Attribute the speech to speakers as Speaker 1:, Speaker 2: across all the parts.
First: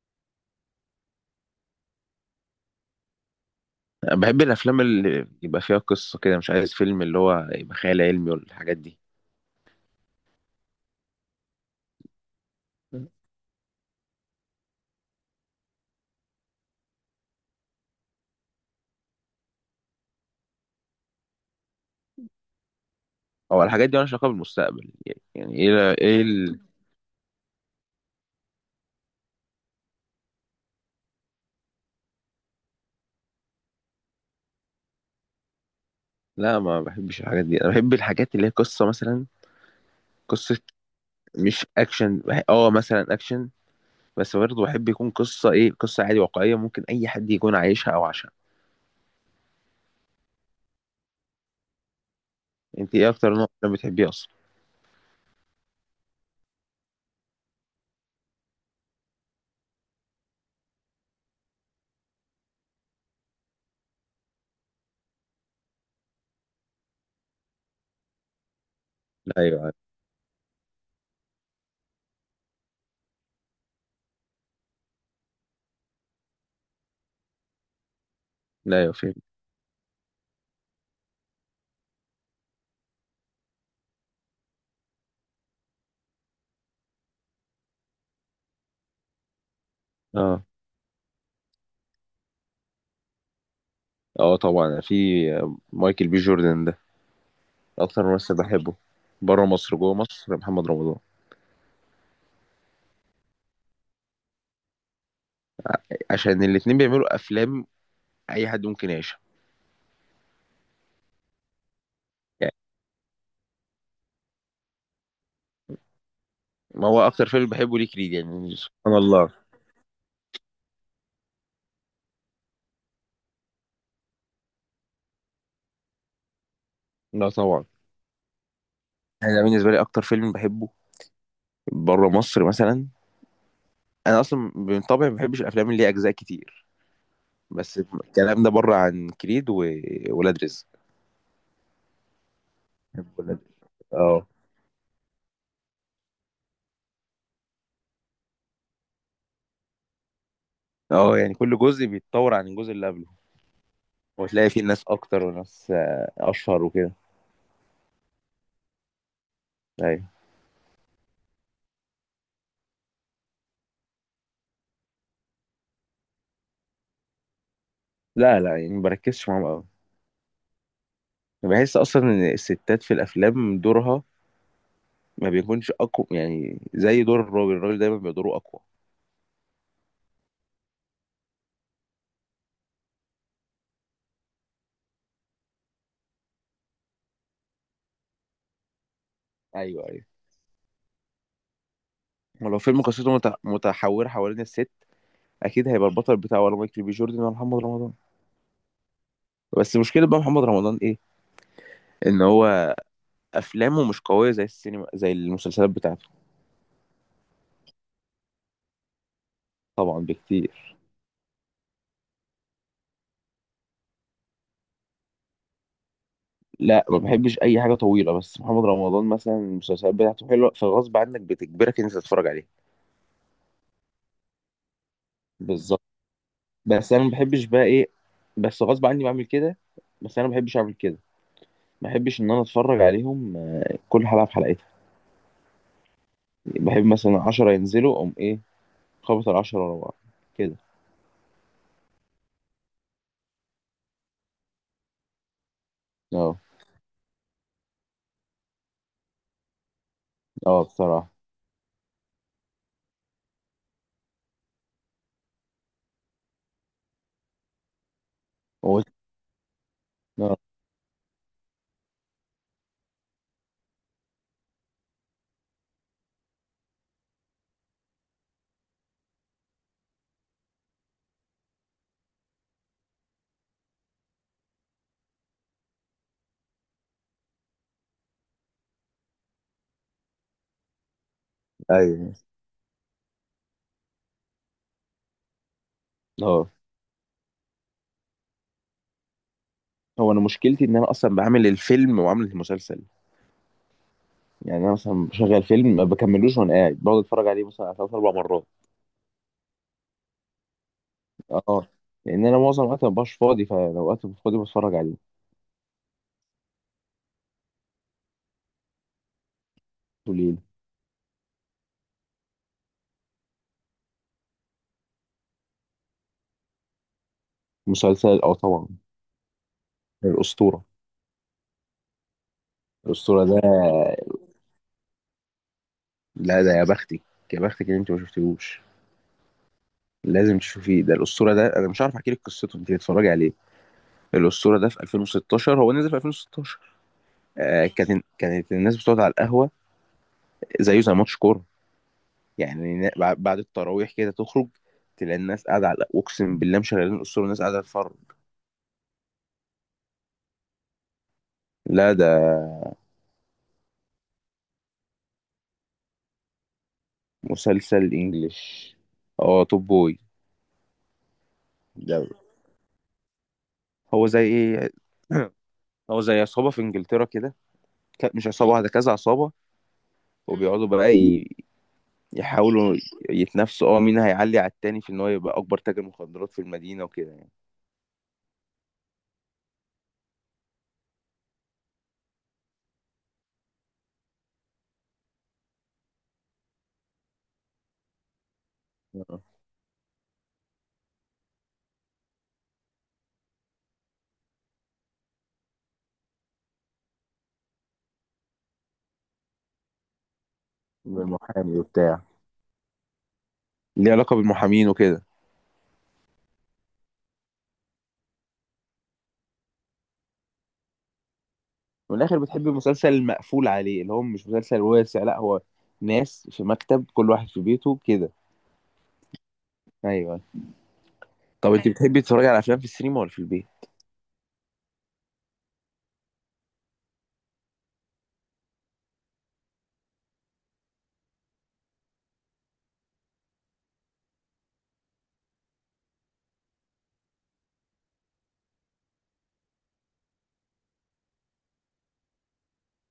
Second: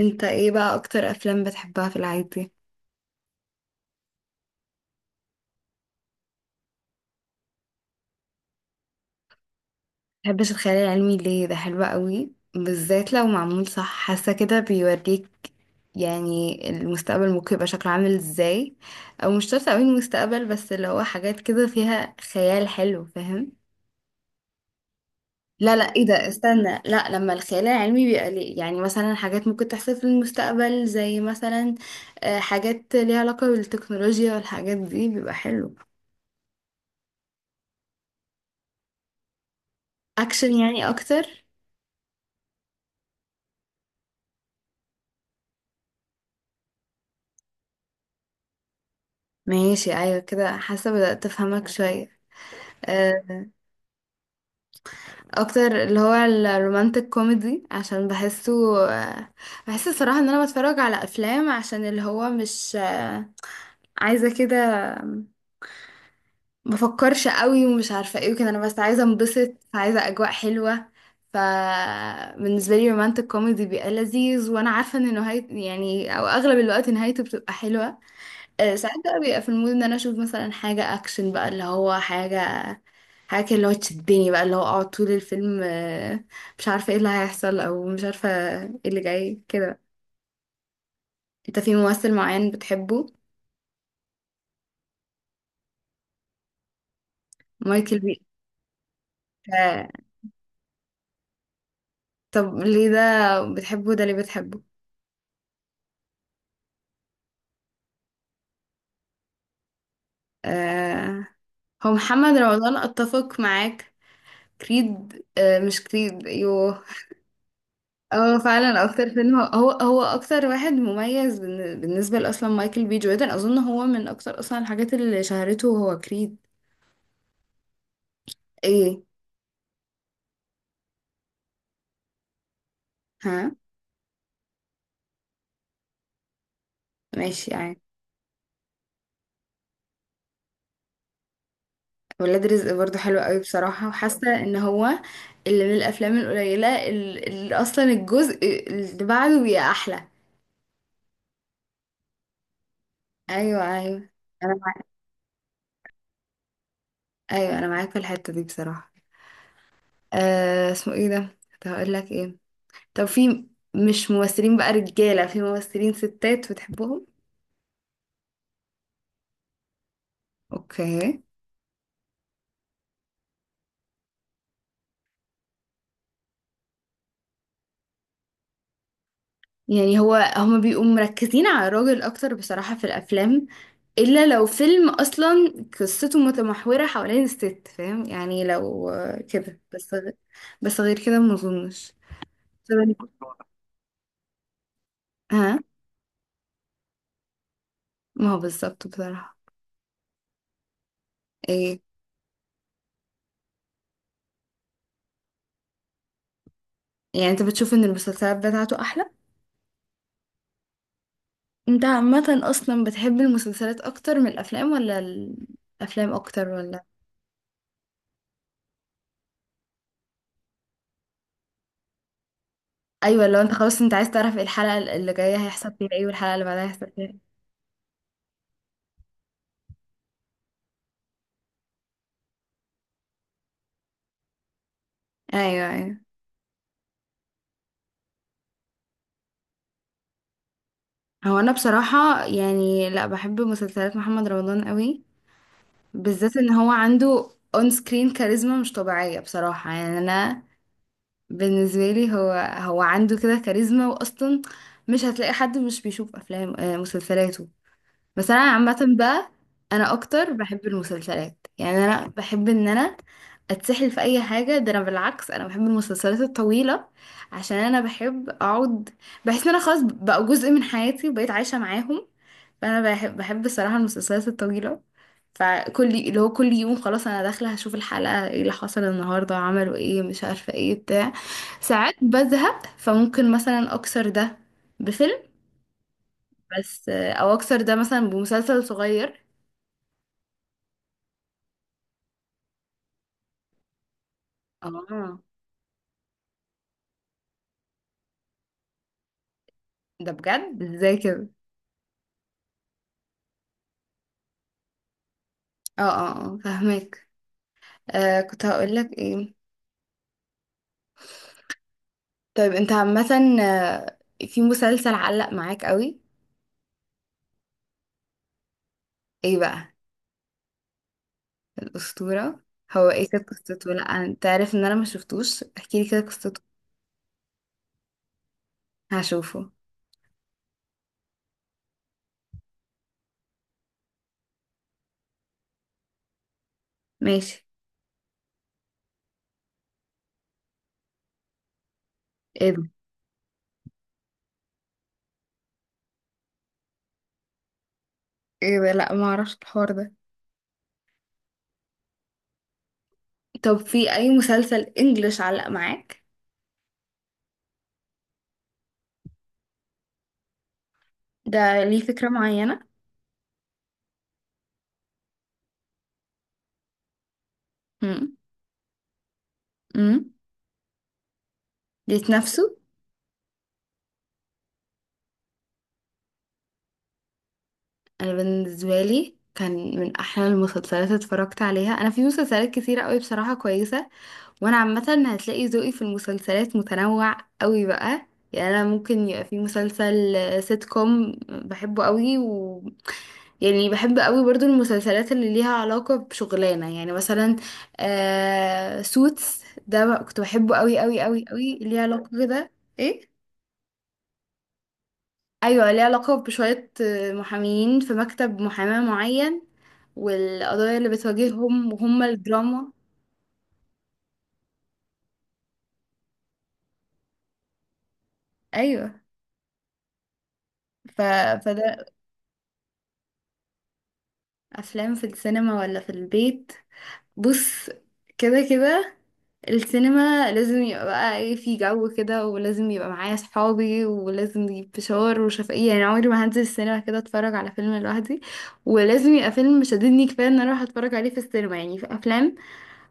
Speaker 1: انت ايه بقى اكتر افلام بتحبها في العادي؟
Speaker 2: أنا بحب الافلام اللي يبقى فيها قصه كده، مش عايز فيلم اللي هو يبقى خيال علمي ولا الحاجات دي.
Speaker 1: مبحبش الخيال العلمي ليه؟ ده حلو قوي، بالذات لو معمول صح، حاسه كده بيوريك يعني المستقبل ممكن يبقى شكله عامل ازاي. او مش شرط قوي المستقبل، بس اللي هو حاجات كده فيها خيال حلو، فاهم؟
Speaker 2: او الحاجات دي مالهاش علاقه بالمستقبل. يعني
Speaker 1: لا لا، ايه ده، استنى، لا لما الخيال العلمي بيبقى ليه يعني، مثلا حاجات ممكن تحصل في المستقبل زي مثلا حاجات ليها علاقه بالتكنولوجيا والحاجات دي بيبقى حلو.
Speaker 2: لا ما بحبش الحاجات دي، انا بحب الحاجات اللي هي قصه مثلا.
Speaker 1: اكشن
Speaker 2: قصه.
Speaker 1: يعني اكتر؟
Speaker 2: مش اكشن، مثلا اكشن. بس برضه بحب يكون قصه ايه، قصه عادي واقعيه ممكن اي حد يكون عايشها او عاشها.
Speaker 1: ماشي، ايوه كده حاسه بدأت افهمك شويه.
Speaker 2: انت ايه اكتر
Speaker 1: آه،
Speaker 2: نوع فيلم بتحبيه اصلا؟
Speaker 1: اكتر اللي هو الرومانتك كوميدي عشان بحسه. آه، بحس الصراحه ان انا بتفرج على افلام عشان اللي هو مش عايزه كده، بفكرش قوي ومش عارفه ايه وكده، انا بس عايزه انبسط،
Speaker 2: ايوه.
Speaker 1: عايزه اجواء حلوه. فبالنسبه لي رومانتك كوميدي بيبقى لذيذ، وانا عارفه ان نهايه يعني او اغلب الوقت نهايته بتبقى حلوه.
Speaker 2: لا، ايوه
Speaker 1: ساعات
Speaker 2: فيلم.
Speaker 1: بقى بيبقى في المود ان انا اشوف مثلا حاجة اكشن، بقى اللي هو حاجة، حاجة كده اللي هو تشدني، بقى اللي هو اقعد طول الفيلم مش عارفة ايه اللي هيحصل، او مش عارفة ايه اللي جاي كده.
Speaker 2: اه،
Speaker 1: انت في ممثل معين بتحبه؟
Speaker 2: اه، طبعا في. مايكل بي جوردن ده
Speaker 1: مايكل
Speaker 2: اكتر
Speaker 1: بي.
Speaker 2: ممثل بحبه. بره مصر،
Speaker 1: آه،
Speaker 2: جوه مصر محمد رمضان.
Speaker 1: طب ليه ده بتحبه؟ ده ليه بتحبه؟
Speaker 2: عشان الاتنين بيعملوا افلام اي حد ممكن يعيشها.
Speaker 1: آه، هو محمد
Speaker 2: يعني
Speaker 1: رمضان اتفق معاك؟ كريد، مش كريد، ايوه.
Speaker 2: ما هو اكتر فيلم بحبه ليه؟ كريد. يعني
Speaker 1: اه
Speaker 2: يعني
Speaker 1: فعلا
Speaker 2: سبحان
Speaker 1: اكتر
Speaker 2: الله.
Speaker 1: فيلم هو هو اكتر واحد مميز بالنسبه لاصلا مايكل بي جوردن، اظن هو من اكتر اصلا الحاجات اللي شهرته هو كريد.
Speaker 2: لا طبعا.
Speaker 1: ايه؟
Speaker 2: انا بالنسبه لي اكتر فيلم بحبه بره مصر مثلا.
Speaker 1: ها.
Speaker 2: انا اصلا من طبعي ما بحبش الافلام اللي ليها اجزاء كتير،
Speaker 1: ماشي
Speaker 2: بس
Speaker 1: يعني.
Speaker 2: الكلام ده بره عن كريد وولاد رزق.
Speaker 1: ولاد رزق برضو
Speaker 2: بحب
Speaker 1: حلو قوي
Speaker 2: ولاد رزق.
Speaker 1: بصراحه،
Speaker 2: اه.
Speaker 1: وحاسه ان هو اللي من الافلام القليله اللي اصلا الجزء اللي بعده بيبقى احلى.
Speaker 2: اه يعني كل جزء بيتطور عن الجزء اللي قبله،
Speaker 1: ايوه ايوه،
Speaker 2: وتلاقي
Speaker 1: انا
Speaker 2: فيه ناس
Speaker 1: معاك،
Speaker 2: اكتر وناس اشهر وكده.
Speaker 1: ايوه انا معاك في الحته دي بصراحه.
Speaker 2: ايوه.
Speaker 1: آه، اسمه ايه ده؟ كنت هقول لك ايه؟ طب في، مش ممثلين بقى رجاله، في ممثلين ستات بتحبهم؟
Speaker 2: لا، لا، يعني ما بركزش معاهم قوي.
Speaker 1: اوكي.
Speaker 2: بحس اصلا ان الستات في الافلام دورها ما بيكونش اقوى، يعني زي دور الراجل. الراجل دايما بيبقى دوره اقوى.
Speaker 1: يعني هو هما بيبقوا مركزين على الراجل اكتر بصراحة في الافلام، الا لو فيلم اصلا قصته متمحورة حوالين الست، فاهم يعني؟ لو كده
Speaker 2: ايوه،
Speaker 1: بس
Speaker 2: ايوه.
Speaker 1: بس غير كده ما اظنش.
Speaker 2: ولو
Speaker 1: طب
Speaker 2: فيلم قصته متحوره حوالين الست،
Speaker 1: ها.
Speaker 2: اكيد هيبقى البطل بتاعه ولا مايكل بي جوردن ولا محمد رمضان.
Speaker 1: ما هو بالظبط بصراحة.
Speaker 2: بس مشكله بقى محمد رمضان ايه؟
Speaker 1: ايه؟
Speaker 2: ان هو افلامه مش قويه زي السينما، زي المسلسلات بتاعته.
Speaker 1: يعني انت بتشوف ان المسلسلات بتاعته احلى؟
Speaker 2: طبعا بكتير.
Speaker 1: انت عامة اصلا بتحب المسلسلات اكتر من الافلام ولا الافلام اكتر ولا؟
Speaker 2: لا ما بحبش اي حاجه طويله، بس محمد رمضان مثلا المسلسلات بتاعته حلوه فغصب عنك بتجبرك ان انت تتفرج عليها.
Speaker 1: ايوه، لو انت خلاص انت عايز تعرف ايه الحلقة اللي جاية هيحصل
Speaker 2: بالظبط.
Speaker 1: فيها ايه، والحلقة اللي بعدها هيحصل
Speaker 2: بس انا
Speaker 1: فيها
Speaker 2: ما
Speaker 1: إيه.
Speaker 2: بحبش بقى ايه. بس غصب عني بعمل كده. بس انا ما بحبش اعمل كده. ما بحبش ان انا اتفرج عليهم كل حلقه في حلقتها.
Speaker 1: ايوه ايوه.
Speaker 2: بحب مثلا 10 ينزلوا اقوم ايه، خبط ال10 ورا بعض كده.
Speaker 1: هو انا بصراحة يعني لا بحب مسلسلات محمد رمضان قوي، بالذات
Speaker 2: اه،
Speaker 1: ان هو عنده اون سكرين كاريزما مش طبيعية بصراحة، يعني انا
Speaker 2: اه، بصراحه.
Speaker 1: بالنسبة لي هو هو عنده كده كاريزما، واصلا مش هتلاقي حد مش بيشوف افلام مسلسلاته. بس انا عامة
Speaker 2: هو.
Speaker 1: بقى انا اكتر
Speaker 2: اه.
Speaker 1: بحب المسلسلات، يعني انا بحب ان انا اتسحل في اي حاجة، ده انا بالعكس انا بحب المسلسلات الطويلة عشان انا بحب اقعد، بحس ان انا خلاص بقوا جزء من حياتي وبقيت عايشة معاهم. فانا بحب الصراحه المسلسلات الطويله، فكل اللي هو كل يوم خلاص انا داخله هشوف الحلقه ايه اللي حصل النهارده، عملوا ايه مش عارفه ايه بتاع. ساعات
Speaker 2: ايوه.
Speaker 1: بزهق، فممكن مثلا اكسر ده بفيلم،
Speaker 2: اه.
Speaker 1: بس او اكسر ده مثلا بمسلسل صغير.
Speaker 2: هو انا مشكلتي ان انا اصلا بعمل الفيلم وعامل المسلسل. يعني انا مثلا
Speaker 1: اه
Speaker 2: بشغل فيلم ما بكملوش وانا قاعد بقعد اتفرج عليه مثلا على ثلاث اربع مرات.
Speaker 1: ده بجد؟ ازاي كده؟
Speaker 2: اه. لان انا معظم الوقت ما ببقاش فاضي، فلو وقت مش فاضي بتفرج عليه.
Speaker 1: اه اه اه فاهمك. آه كنت هقول لك ايه؟
Speaker 2: قليل.
Speaker 1: طيب انت عامه، آه، في مسلسل علق معاك قوي؟
Speaker 2: مسلسل، اه طبعا.
Speaker 1: ايه بقى؟
Speaker 2: الاسطوره.
Speaker 1: الأسطورة؟ هو ايه
Speaker 2: الاسطوره
Speaker 1: كانت
Speaker 2: ده.
Speaker 1: قصته؟ لا انت عارف ان انا ما شفتوش، احكيلي كده قصته.
Speaker 2: لا ده يا بختك، يا بختك ان انت ما شفتيهوش.
Speaker 1: هشوفه،
Speaker 2: لازم تشوفيه. ده الاسطوره ده، انا مش عارف احكي لك قصته، انت تتفرجي عليه. الاسطوره ده في 2016، هو نزل في 2016.
Speaker 1: ماشي.
Speaker 2: كانت الناس بتقعد على القهوه، زيه زي ماتش كوره.
Speaker 1: ايه ده؟
Speaker 2: يعني بعد التراويح كده تخرج، تلاقي الناس قاعده على القهوة. اقسم بالله مشغلين الاسطوره الناس قاعده تتفرج.
Speaker 1: ايه ده؟ لا ما اعرفش الحوار ده.
Speaker 2: لا ده.
Speaker 1: طب في اي مسلسل انجلش علق معاك؟
Speaker 2: مسلسل انجليش، اه. توب بوي
Speaker 1: ده ليه
Speaker 2: ده.
Speaker 1: فكرة معينة؟
Speaker 2: هو زي ايه هو زي عصابه في انجلترا كده.
Speaker 1: امم،
Speaker 2: مش عصابه واحده، كذا عصابه
Speaker 1: امم.
Speaker 2: وبيقعدوا بقى
Speaker 1: ليت نفسه.
Speaker 2: يحاولوا يتنافسوا، مين هيعلي على التاني في ان هو يبقى اكبر تاجر مخدرات في المدينه وكده يعني.
Speaker 1: انا بالنسبة لي كان من احلى المسلسلات اللي اتفرجت عليها. انا في مسلسلات كتيرة قوي بصراحة كويسة، وانا عامة هتلاقي ذوقي في المسلسلات متنوع قوي بقى. يعني انا ممكن
Speaker 2: آه.
Speaker 1: يبقى في مسلسل سيت كوم بحبه قوي، و يعني بحب قوي برضو المسلسلات اللي ليها علاقة بشغلانة، يعني مثلا سوتس ده بقى كنت بحبه قوي قوي قوي قوي،
Speaker 2: المحامي
Speaker 1: ليه
Speaker 2: وبتاع.
Speaker 1: علاقة كده. ايه؟
Speaker 2: ليه علاقه بالمحامين وكده.
Speaker 1: ايوه ليه علاقة بشوية محامين في مكتب محاماة معين، والقضايا اللي بتواجههم
Speaker 2: ومن
Speaker 1: وهم
Speaker 2: الاخر بتحب
Speaker 1: الدراما.
Speaker 2: المسلسل المقفول عليه اللي هو مش مسلسل واسع، لا هو ناس في مكتب كل واحد في بيته كده.
Speaker 1: ايوه.
Speaker 2: ايوه.
Speaker 1: ف...
Speaker 2: طب انت
Speaker 1: فده
Speaker 2: بتحبي تتفرجي على افلام في السينما ولا في البيت؟
Speaker 1: افلام في السينما ولا في البيت؟ بص، كده كده السينما لازم يبقى بقى ايه في جو كده، ولازم يبقى معايا صحابي، ولازم نجيب فشار وشفقية، يعني عمري ما هنزل السينما كده اتفرج على فيلم لوحدي، ولازم يبقى فيلم شددني كفاية ان انا اروح اتفرج عليه في السينما. يعني في افلام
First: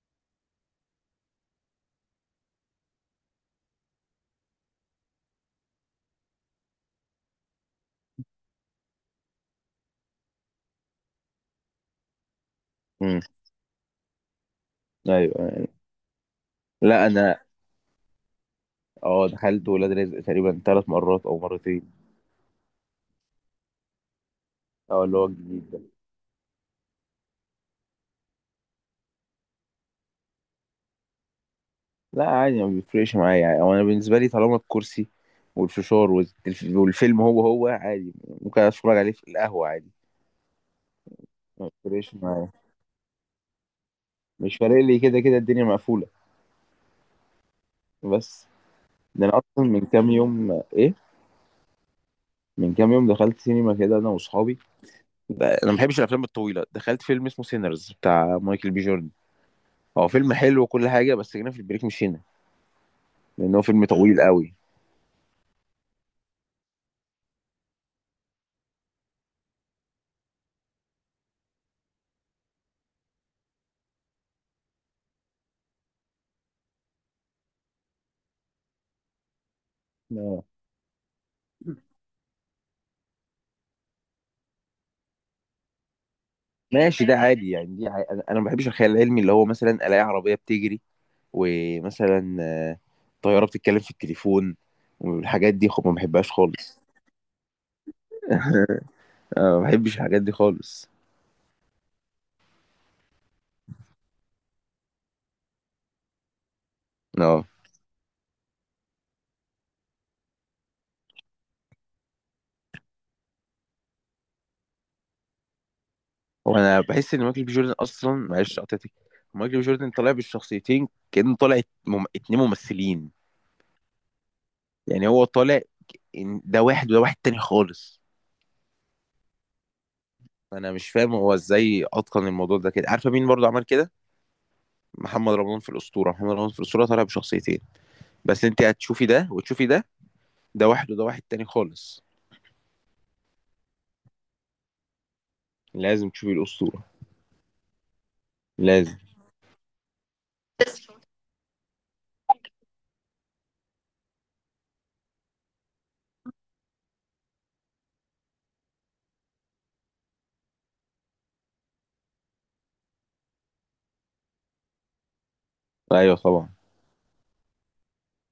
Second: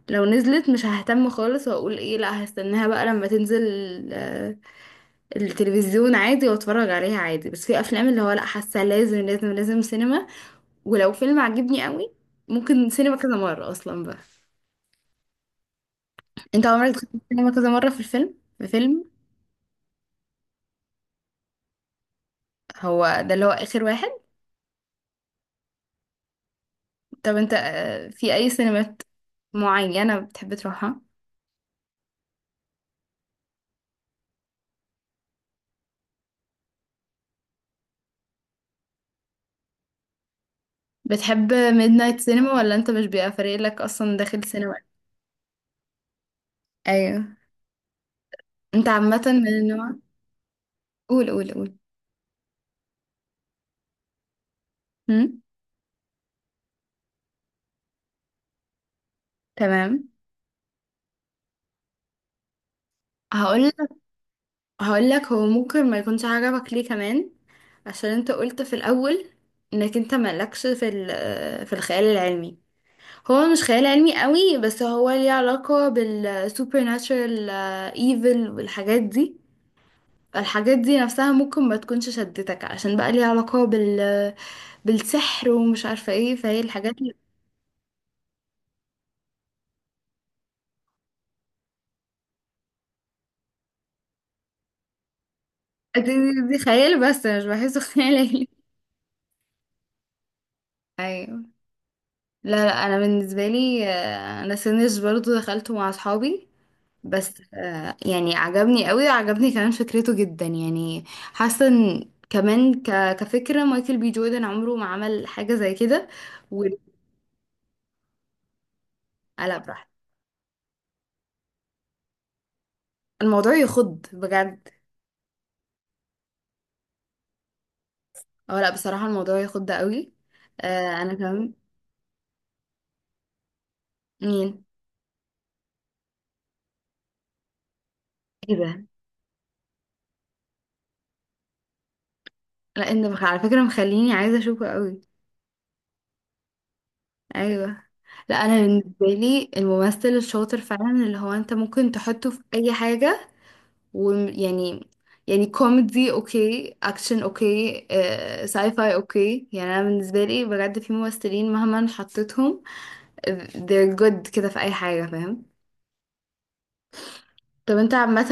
Speaker 1: لو نزلت مش ههتم خالص واقول ايه لا هستناها بقى لما تنزل آه، التلفزيون عادي واتفرج عليها عادي، بس في افلام اللي هو لا، حاسة لازم لازم لازم سينما. ولو فيلم عجبني قوي ممكن سينما
Speaker 2: امم.
Speaker 1: كذا مرة اصلا بقى.
Speaker 2: ايوه، أيوة.
Speaker 1: انت عمرك
Speaker 2: لا
Speaker 1: دخلت
Speaker 2: انا،
Speaker 1: السينما كذا مرة في الفيلم، في فيلم؟
Speaker 2: اه دخلت ولاد رزق تقريبا ثلاث مرات او مرتين.
Speaker 1: هو ده اللي هو آخر واحد؟
Speaker 2: اه اللي هو الجديد ده.
Speaker 1: طب انت في أي سينمات معينة بتحب تروحها؟
Speaker 2: لا عادي، ما بيفرقش معايا، يعني أو انا بالنسبه لي طالما الكرسي والفشار والفيلم هو عادي. ممكن اتفرج عليه في القهوه عادي.
Speaker 1: بتحب
Speaker 2: ما
Speaker 1: ميد
Speaker 2: بيفرقش
Speaker 1: نايت
Speaker 2: معايا.
Speaker 1: سينما ولا انت مش بيبقى فارق لك أصلا داخل
Speaker 2: مش
Speaker 1: سينما؟
Speaker 2: فارق لي كده كده، الدنيا مقفوله.
Speaker 1: أيوه.
Speaker 2: بس.
Speaker 1: انت عامة
Speaker 2: ده انا
Speaker 1: من
Speaker 2: اصلا من
Speaker 1: النوع.
Speaker 2: كام يوم ايه،
Speaker 1: قول قول قول.
Speaker 2: من كام يوم دخلت سينما كده انا واصحابي.
Speaker 1: هم؟
Speaker 2: انا ما بحبش الافلام الطويله، دخلت فيلم اسمه سينرز بتاع مايكل بي جوردن. هو
Speaker 1: تمام.
Speaker 2: فيلم حلو وكل حاجه، بس جينا في البريك مشينا، لان هو
Speaker 1: هقول
Speaker 2: فيلم طويل قوي.
Speaker 1: هقول لك هو ممكن ما يكونش عجبك ليه كمان، عشان انت قلت في الأول انك انت مالكش في في الخيال العلمي. هو مش خيال علمي قوي، بس هو ليه علاقة بالسوبر ناتشرال ايفل والحاجات دي.
Speaker 2: آه.
Speaker 1: الحاجات دي نفسها ممكن ما تكونش شدتك عشان بقى ليها علاقة بال بالسحر ومش عارفة ايه، فهي الحاجات
Speaker 2: ماشي،
Speaker 1: اللي-
Speaker 2: ده عادي يعني، دي عادي. انا ما بحبش الخيال العلمي، اللي هو مثلا الاقي عربيه بتجري، ومثلا طيارة بتتكلم في التليفون، والحاجات دي خب ما بحبهاش
Speaker 1: دي
Speaker 2: خالص.
Speaker 1: خيال، بس أنا مش بحسه خيال علمي.
Speaker 2: ما بحبش الحاجات دي خالص.
Speaker 1: ايوه. لا لا، انا بالنسبة لي انا سينج برضو دخلته مع اصحابي، بس
Speaker 2: اه،
Speaker 1: يعني عجبني قوي، عجبني كمان فكرته جدا، يعني حاسه ان كمان كفكره مايكل بي جوردن عمره ما عمل حاجه زي كده. و
Speaker 2: وانا بحس ان مايكل بي جوردن اصلا، معلش قطعتك، مايكل
Speaker 1: لا
Speaker 2: بي
Speaker 1: براحته.
Speaker 2: جوردن طالع بالشخصيتين كأنه طالع اتنين ممثلين.
Speaker 1: الموضوع يخض بجد.
Speaker 2: يعني هو طالع إن ده واحد وده واحد تاني خالص.
Speaker 1: اه لا بصراحه الموضوع يخض قوي.
Speaker 2: انا مش
Speaker 1: آه انا
Speaker 2: فاهم هو
Speaker 1: كمان.
Speaker 2: ازاي اتقن الموضوع ده كده؟ عارفه مين برضه عمل كده؟
Speaker 1: مين؟
Speaker 2: محمد رمضان في الاسطوره. محمد رمضان في الاسطوره طالع بشخصيتين، بس
Speaker 1: ايه
Speaker 2: انت
Speaker 1: ده؟
Speaker 2: هتشوفي ده وتشوفي ده، ده واحد وده واحد تاني خالص.
Speaker 1: لا انت على فكره مخليني عايزه اشوفه قوي.
Speaker 2: لازم تشوفي الاسطوره.
Speaker 1: ايوه. لا انا
Speaker 2: لازم.
Speaker 1: بالنسبه لي الممثل الشاطر فعلا
Speaker 2: تسلم.
Speaker 1: اللي هو انت ممكن تحطه في اي حاجه، ويعني يعني كوميدي اوكي، اكشن اوكي، ساي فاي اوكي. يعني انا بالنسبه لي بجد في ممثلين مهما حطيتهم they're good كده في اي حاجه، فاهم.
Speaker 2: ايوه طبعا.
Speaker 1: طب انت عامه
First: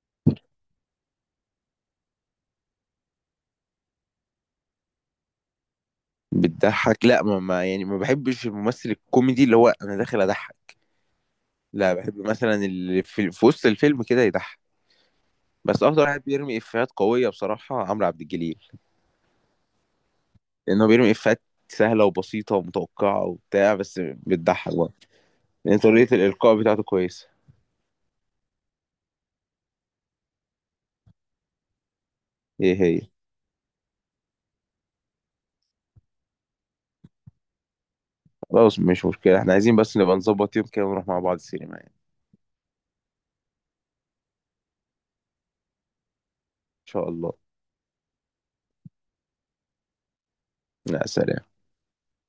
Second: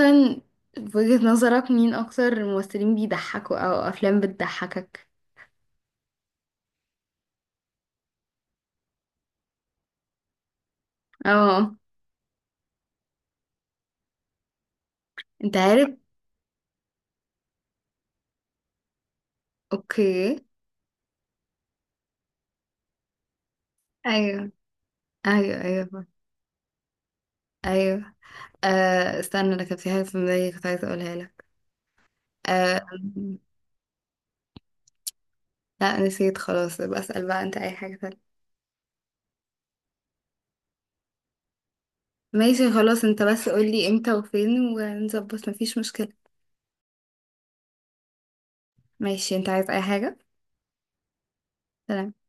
Speaker 1: في وجهه نظرك مين اكتر ممثلين بيضحكوا او افلام بتضحكك؟
Speaker 2: بتضحك. لا، يعني ما بحبش الممثل الكوميدي اللي هو انا داخل اضحك،
Speaker 1: اه.
Speaker 2: لا بحب مثلا اللي في وسط الفيلم كده يضحك.
Speaker 1: انت
Speaker 2: بس
Speaker 1: عارف.
Speaker 2: افضل واحد بيرمي افيهات قويه بصراحه عمرو عبد الجليل،
Speaker 1: اوكي.
Speaker 2: لانه بيرمي افيهات سهله وبسيطه ومتوقعه وبتاع، بس
Speaker 1: ايوه
Speaker 2: بتضحك برضه،
Speaker 1: ايوه
Speaker 2: لان
Speaker 1: ايوه
Speaker 2: طريقه الالقاء بتاعته كويسه.
Speaker 1: ايوه. آه استنى، انا كان في حاجه في دماغي كنت عايزه اقولها لك.
Speaker 2: ايه
Speaker 1: آه،
Speaker 2: هي؟
Speaker 1: لا نسيت خلاص. بسأل بقى، انت اي حاجه تانية؟
Speaker 2: خلاص مش مشكله، احنا عايزين بس نبقى نظبط يوم كده ونروح مع بعض السينما يعني.
Speaker 1: ماشي خلاص، انت بس قولي امتى وفين ونظبط مفيش مشكلة.
Speaker 2: ان شاء الله.
Speaker 1: ماشي، انت عايز اي حاجة؟
Speaker 2: لا، سلام.
Speaker 1: سلام.